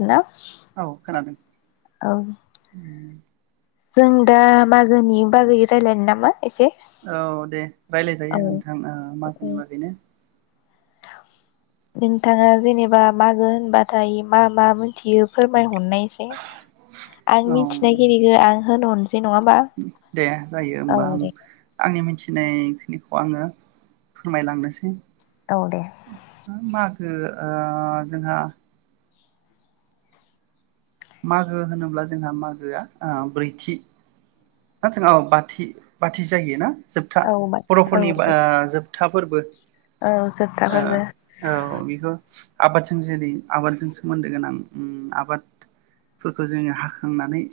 Hello औ खोनादों औ जों दा मागोनि बागै रायलायनो नामा? एसे औ दे रायज्लाय औ जायो नोंथां मागोनि बागैनो नोंथाङा जेनेबा मागो होनबाथाय मा मा मोनथियो फोरमाय हरनाय एसे आं औ मिथिनायखिनिखौ आं होन [unintelligible] दे जायो होमबा आं दे आंनि मि थिनायखिनिखौ आङो फोरमायलांनोसै। औ दे। ओ मागो ओह जोंहा मागो होनोब्ला जोंहा मागोआ ओ ब्रैथि बा [unintelligible] बाथि बाथि जायो ना? जोबथा औ बर'फोरनि ओ जोब खोथाफोरबो औ जोबथा ओ फोरबो औ बिखौ आबादजों जेरै आबादजों सोमोन्दो गोनां उम आबादफोरखौ जोङो हाखांनानै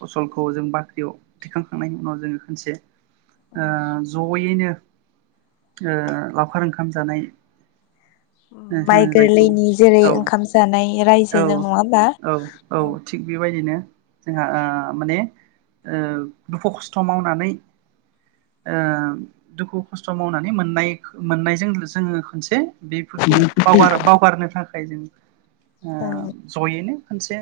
ओ फसल खौ जों बाख्रियाव थिखांखांनायनि उनाव जोङो खोनसे ओ जयैनो ओ लावखार ओंखाम जानाय होनो माइ जायखौ गोरलैनि जेरै औ ओंखाम जानाय औ रायजोजों नङा ओमबा। औ औ थिग बेबायदिनो जोंहा ओ माने ओ दुखु खस्थ मावनानै ओ दुखु खस्थ मावनानै मोन्नाय मोननायजों जोङो खोनसे बेफोरखौ बावगार बावगारनो था औ [unintelligible] जों ओ जयैनो खोनसे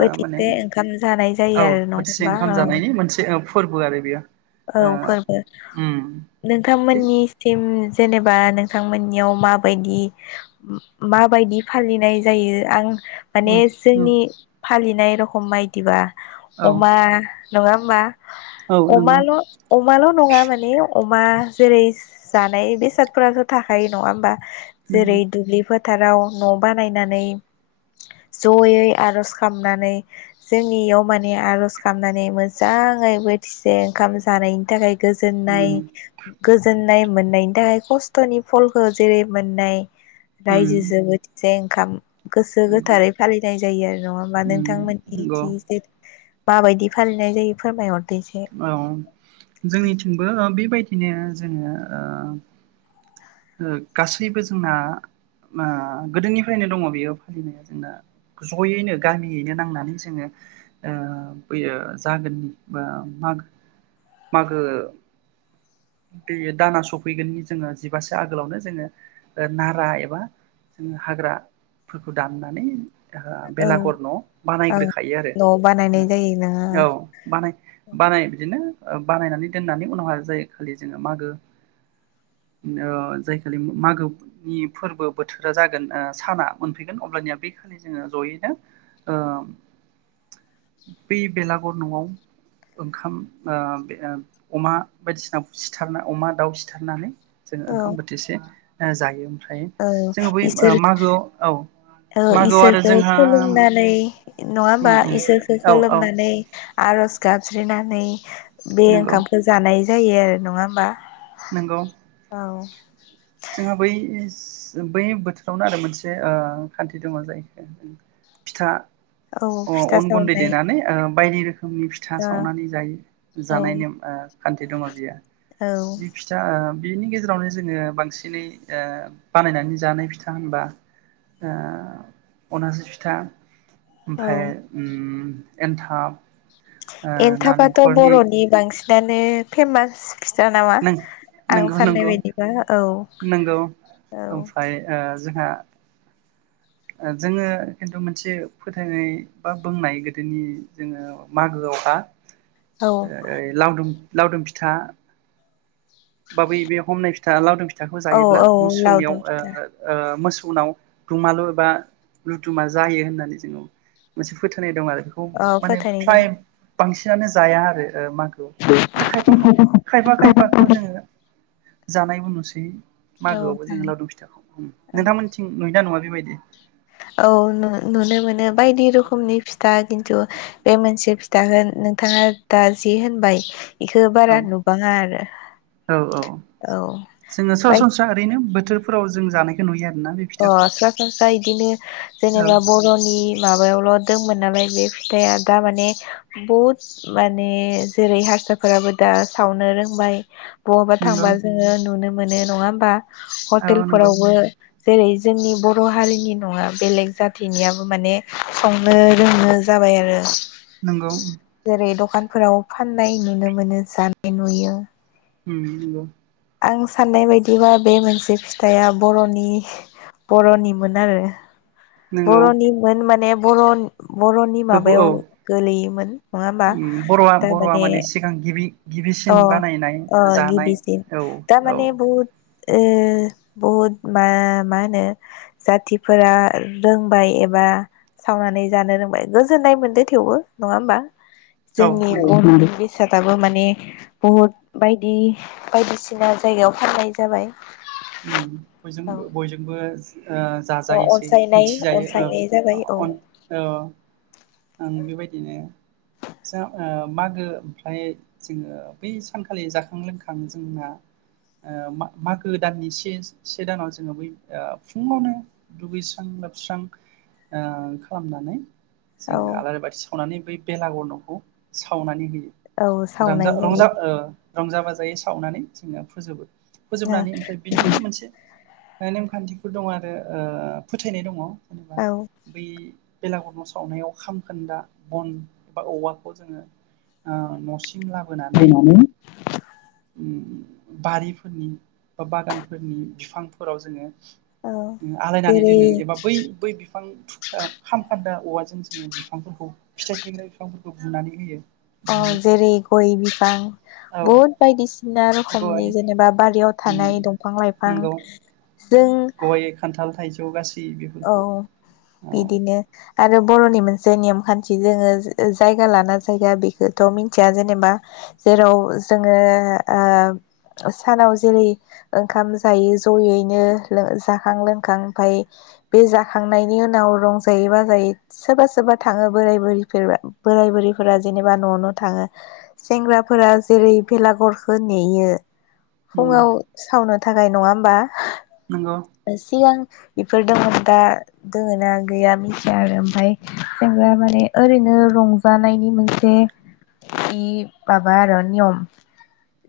बोथिसे ओंखाम जानाय जा औ बोथिसे ओंखाम जानायनि मोनसे औ फोर्बो आरे बियो। औ फोर्बो थिग नोंथांमोन्निसिम जेनेबा नोंथांमोन्नियाव माबायदि माबायदि फालिनाय जायो आं उम माने उम जोंनि फालिनाय रखम बायदिबा औ अमा नङा होमबा? औ नंगौ अमाल अमाल नङा माने अमा जेरै जानाय बेसादफोराथ थाखायो नङा होमबा। नंगौ जेरै दुब्लि फो थाराव न बानायनानै जयै आरज खामनानै जोंनि इयाव माने आरज खालामनानै मोजाङै बोथि [unintelligible] ओंखाम जानायनि थाखाय गोजोननाय उम गोजोननाय मोननायनि थाखाय खस्थनि फलखौ जेरै मोननाय उम दायजो जोबोद जें खाम गोसो नंगौ गोथारै फालिनाय जायो आरो नङा होमबा उम नंगौ नोंथांमोननिथि जे मा बायदि फालिनाय जायो फोरमाय हरदो? औ जोंनिथिंबो बेबायदि बिदिनो जोङो ओ ओ गासैबो जोंना मा गोदोनिफ्रायनो दङ बेयो फालिनाया जोंना जयैनो गामियैनो नांनानै जोङो ओ बैयो जागोननि बा मागो मागो दै दाना सफैगोन जोङो जिबासो आगोलावनो जोङो नारा एबा जोङो हाग्राफोरखौ दाननानै औ बेलागर न औ बानायग्रोखायो आरो न' बानायनाय जायो नोङो ओ औ बानाय बानाय बिदिनो ओ बानायनानै दोननानै उनावहा जायो खालि जोङो मागो ओ जाय खालि मागोनि फोरबो बोथोरा जागोन ओ साना मोनफैगोन अब्लानिया बे खालि जोङो ओ जयैनो ओ बे बेलागुर नआव ओंखाम ओ अमा बायदिसिना सिथारना अमा दाउ सिथारनानै जोंङो औ ओंखाम बोथिसे ओ जायोम औ इसोर औ औ मागोआव आरो इसोरखौ जोंहा खुलुमनानै नङा होमबा उम उम इसोरखौ औ औ खुलुमनानै आरज गाब ज्रिनानै बे नंगौ ओंखामखो जानाय जायो आरो नङा होमबा। नंगौ। औ जोंहा बै बै बोथोरावनो आरो मोनसे ओ खान्थि दङ जायखो फिथा औ फिथा अ-अन गुन्दै सावनाय देनानै ओ बायदि रोखो मनि फिथा ओ सावनानै जायो जानाय नेम-खान्थि दङ बियो औ बे फिथा ओ बिनि गेजेरावनो जोङो बांसिन दिनै ओ बानायनानै जानाय फिथा होनबा ओ अनासि फिथा औ ओमफ्राय उम एनथाब एन्थाबाथ बरनि बांसिन दानो फेमास फिथा नामा नों आं नंगौ साननाय नंगौ बायदिबा औ नंगौ औ। ओमफ्राय ओ जोंहा जोङो खिन्थु मोनसे फोथायनाय बा बुंनाय गोदोनि जोङो मागोआवहा औ ओइ लावदुम लावदुम फिथा बाबै बे हमनाय फिथा लावदुम फिथ फिथाखौ औ जायोब्ला औ मोसौनियाव लावदुम फिथा ओ ओ मोस उनाव दमालु एबा लुदुमा जायो होननानै जोङो मोनसे फोथायनाय दं आरो बेखौ औ माने फोथायनाय दङ फ्लाइम बांसिनानो जाया आरो मागो खायफा खाफा खायफा खायफा खौ जोङो जानायबो नुसै मागोआवबो जोङो औ लावदुम फिथाखौ बुङो नोंथांमोनिथिं नुयोना नुवा बेबायदि? [inaudible] औ नु नुनो मोनो बायदि रोखोमनि फि था खिन्थु बे मोनसे फिथाखौ नोंथाङा दा जि होनबाय बेखौ औ बारा नुबाङा आरो औ औ औ [unintelligible] थोरफोराव जों जानायखौ नुयो आरो अ सरासनस्रा बिदिनो औ जेनेबा बर'नि माबायावल दंमोन नालाय बे फिथाइआ दा माने बहुद माने जेरै हारसाफोराबो दा सावनो रोंबाय बहाबा नंगौ थांबा जोङो नुनो मोनो नङा होमबा औ हटेल नंगौ फोरावबो जेरै जोंनि बर' हारिनि नङा बेलेग जाथिनियाबो माने संनो रोंनो जाबाय आरो। नंगौ जेरै दखानफोराव फाननाय नुनो मोनो जानाय नुयो होम नंगौ आं साननाय बायदिबा बे मोनसे फिथाइया बर'नि बर'निमोन आरो नंगौ बर'नि मोन माने बर' बर'नि गोबौ औ माबायाव गोलैयोमोन नङा होमबा बर'आ बर'आ थारमाने माने सिगां गिबि गिबिसिन अ बानायनाय अ जानाय गिबिसिन औ दा औ माने बहुद बहुद मा मा होनो जाथिफोरा रोंबाय एबा सावनानै जानो रोंबाय गोजोननाय मोनदों थेवबो नङा होमबा औ नंगौ जोंनि साथाबो माने बहुद बायदि बायदिसिना जायगायाव फाननाय जाबाय ऊम औ बयजोंबो बयजोंबो ओ अ जाजायोसै अनसायनाय मिथिजायो अनसायनाय ओ जाबाय औ अन ओ आं बेबायदिनो जा ओ मागो ओमफ्राय जोंङो बै सानखालि जाखां लोंखां जोंना मागो दाननि सेन से दानाव जोंङो बै फुंङावनो दुगैस्रां लोबस्रां ओ खालामनानै औ जोंङो आलारि बाथि सावनानै बै बेलागर नखौ सावनानै होयो। औ रांजा सावनाय रंजा ओ रंजा बाजायै सावनानै जोंङो फोजोबो फोजोबनानै जायो ओमफ्राय बिनिनो मोनसे ओ नेमखान्थिफोर दं आरो फोथायनाय दंङ। जेनेबा औ बै बेलागर नस सावनायाव खाम खोन्दा बन एबा औवाखौ जोंङो न' सिम लाबोनानै फैनानै बारिफोर नि बा बागानफोरनि बिफांफोराव जोंङो औ आलायनानै जेरै दोनो एबा बै-बै फां थुख्रा खामखोन्दा औवा जों जोंङो बिफां फोरखौ फिथाइ थायग्रा बिफां फोरखौ बुनानै होयो। औ बुयो जेरै गय बिफां औ बहुद बायदिसिना गय रखमनि जेनेबा बारियाव थानाय दंफां लाइफां नंगौ जों गय, खान्थाल, थाइज जौ गास औ बिदिनो आरो बर'नि मोनसे नेम खान्थि जोंङो जायगा लाना जायगा बेखौथ मिथिया जेनेबा जेराव जोंङो ओ सानाव जेरै ओंखाम जायो जयैनो लो जाखां लोंखां ओमफाय बे जाखांनायनि उनाव रंजायै बाजायै सोरबा सोरबा थांङो बोराय बुरफोर बोराय बुरिफोरा जेनेबा न' न' थांङो सेंग्राफोरा जेरै बेलागुरखौ नेयो नंगौ फुंङाव सावना थाखाय नंङा होमबा? नंगौ ओ सिगां इफोर दं आरो दा दोंङो ना गैया मिथिया आरो ओमफाय जों माने ओरैनो रंजानायनि मोनसे इ माबा आरो नियम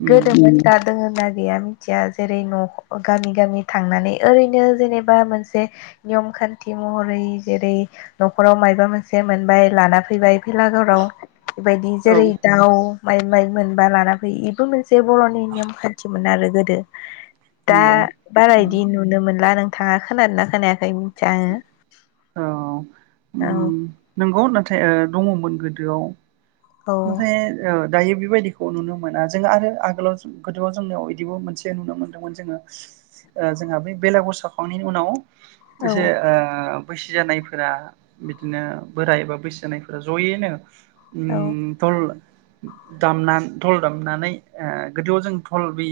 गोदोमोन दा दोंयोना गैया मिथिया जेरै न'गामि गामि थांनानै ओरै नो जेनेबा मोनसे नियम खान्थि महरै जेरै नखराव मायबा मोनसे मोनबाय लाना फैबाय फेलागोराव बेबायदि औ जेरै दाउ माइ माइ मोनबा लाना फैयो इबो मोन जे बर'नि नेम खान्थिमोन आरो। गोदो दा नंगौ बारा इदि नुनो मोनला नों थाङा खोनादों ना खोनायाखै? खै‌ मोन्थिया‌ आंङो। औ उम नोंगौ ओ दङमोन गोदोआव औ ओमफ्राय ओ दायो बेबायदिखौ नुनो मोना जों आरो आगोलाव गोदोआव जोंनियाव बिदिबो मोनसे नुनो मोन्दोंमोन जोङो जोंहा बे बेलागुर सावखांनायनि उनाव औ एसे ओ बैसो जानायफोरा बिदिनो बोराय एबा बैसो जानायफोरा जयैनो औ उय थल दामना धल दामनानै ओ गोदोआव जों धल बे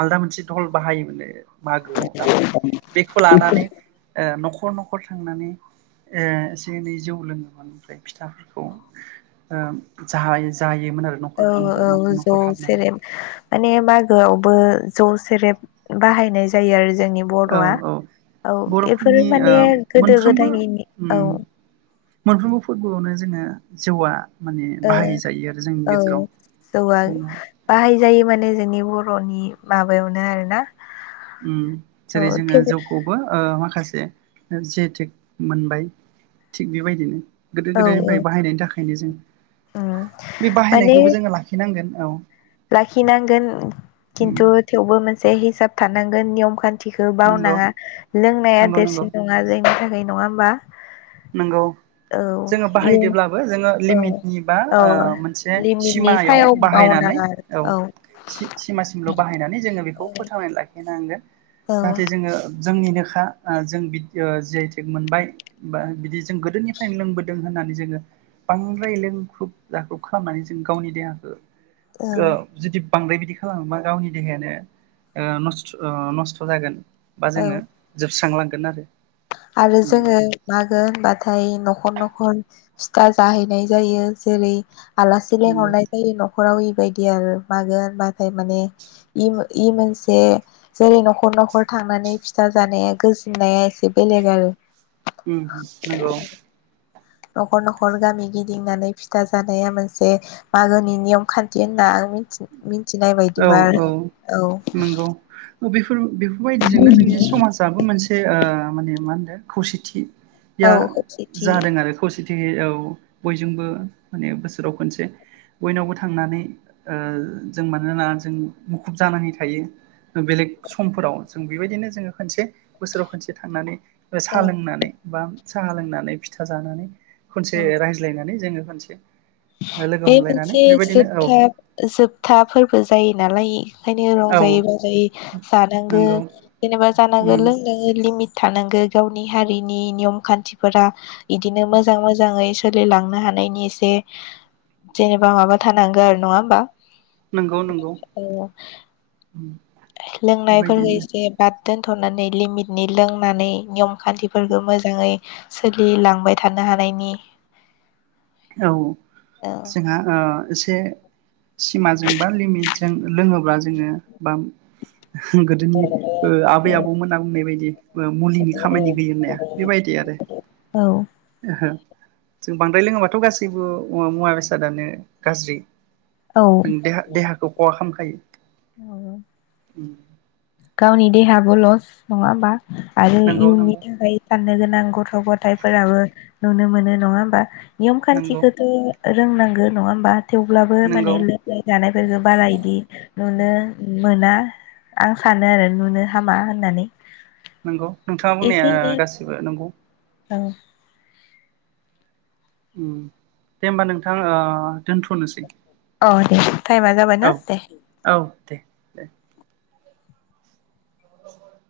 आलदा मोनसे धल बाहायोमोन नो। मागोआव दामनाय बेखौ लानानै ओ नख [unintelligible] नखर थांनानै एसे एनै जौ लोङोमोन ओमफ्राय फिथाफोरखौ ओम जाय-जायो औ औ जौ सेरेब माने मागोआवबो जौ सेरेब बाहायनाय जायो आरो जोंनि औ बर'आ औ औ एफोर बर'फोरनि ओ माने गोदो मोनफ्रोमबो गोदायनि औ उम मोनफ्रोमबो फोर्बोआवनो जोङो जौआ माने ओ बाहायजायो आरो जोंनि औ गेजेराव जौवा बाहाय जायो माने जोंनि बर' बर' नि माबायावनो आरो ना उम जेरै जोङो जौखौबो ओ माखासे जि आइ थेक मोनबाय थिग बेबायदिनो गोदो औ औ गोदायनिफ्राय बाहायनायनि थाखाय खायनो जों उम बे माने बाहायनायखौबो जोङो लाखिनांगोन। औ। लाखिनांगोन उम खिन्थु थेवबो मोनसे हिसाब थानांगोन नियम खान्थि खौ नंगौ बावनाङा लोंनाया देरसिन नङा जोंनि थाखाय नङा होनबा। नोंगौ जोङो इयुन बाहायदोब्लाबो जोङो औ लिमिटनि बा औ ओ मोनसे लिमिटनि सिमायाव सायाव बाहायनानै मावनाङा औ सिमासिमल बाहायनानै जोङो बेखौ फोथांनानै लाखि होनांगोन औ नाथाय जोङो जोंनिनोखा जों बि जि आइ टेक मोनबाय बा बिदि जों गोदोनिफ्रायनो लोंबोदों होननानै जोङो बांद्राय लोंख्रुब जाख्रुब खालामनानै जों गावनि देहाखो औ ओ जुदि बांद्राय बिदि खालामोबा गावनि देहायानो ओ नस्थ नस्थ जागोन। बा औ जोङो जोबस्रांलांगोन आरो आरो जोङो मा होनबाथाय नखर नखर फिथा जाहैनाय जायो जेरै आलासि नंगौ लिंहरनाय जायो नखराव बेबायदि आरो मागो मागो माने इ इ मोनसे जेरै नखर नखर थांनानै फिथा जानाया गोजोननाया एसे बेलेग आरो ओम नंगौ नखर नखर गामि गिदिंनानै फिथा जानाया मोनसे मागोनि नियम खान्थि होनना आं मिथि मिथिनाय औ बायदिबा आरो औ नंगौ औ बेफोर बेफोरबायदिजोंनो जोंनि समाजाबो मोनसे ओ माने मा होनदो औ औ खौसेथि जादों आरो खौसेथि औ बयजोंबो माने बोसोराव खनसे बयनावबो थांनानै ओ जों मानोना जों मुखुब जानानै थायो बेलेग समफोराव जों बेबायदिनो जोङो खनसे बोसोराव खनसे थांनानै सा औ लोंनानै बा साहा लोंनानै फिथा जानानै खनसे औ रायज्लायनानै जोङो मोनसे लोगो हमलायनानै बेबायदिनो औ जोबथाफोरबो जायो नालाय ओंखायनो औ रंजायै बाजायै जानांगौ नंगौ जेनेबा उम जानांगौ लोंनाय लिमिट थानांगौ गावनि हारिनि नियम खान्थिफोरा इदिनो मोजां मोजाङै सोलिलांनो हानायनि एसे जेनेबा माबा थानांगौ आरो नङा होमबा? नंगौ नंगौ उम [inaudible] लोंनायफोरफोरखौ बेबायदिनो एसे बाद दोनथनानै लिमिटनि लोंनानै नियम खान्थिफोरखौ मोजाङै सोलिलांबाय थानो हानायनि औ औ जोंहा ओ सि से सिमाजों बा लिमिटजों लोङोब्ला जोङो बा गोदोनि ओ आबै आबौमोना बुंनाय बायदि ओ मुलिनि खामानि होयो होननाया बेबायदि आरो ओहो जों बांद्राय लोंबा थ गासैबो मुवा बेसादानो गाज्रि औ नों देहा-देहाखौ खहा खाम [unintelligible] [unintelligible] उम गावनि देहायाबो लस नङा होमबा? आरो नंगौ इयुननि नंगौ थाखाय [unintelligible] गोनां गथ गथायाइफोराबो नुनो मोनो नङा होमबा नियम नंगौ खान्थिखौथ रोंनांगो नङा होमबा थेवब्लाबो माने नंगौ लोंनाय जानायफोरफोरखौ बारा इदि नुनो उम मोना आ सानो आरो नुनो हामा होननानै। नंगौ नोंथाङा बुंनाया एसे एनै गासिबो नंगौ औ उम दे होमबा नोंथां दोनथनोसै अ दे टाइमा जाबाय औ ना दे औ दे दे [unintelligible]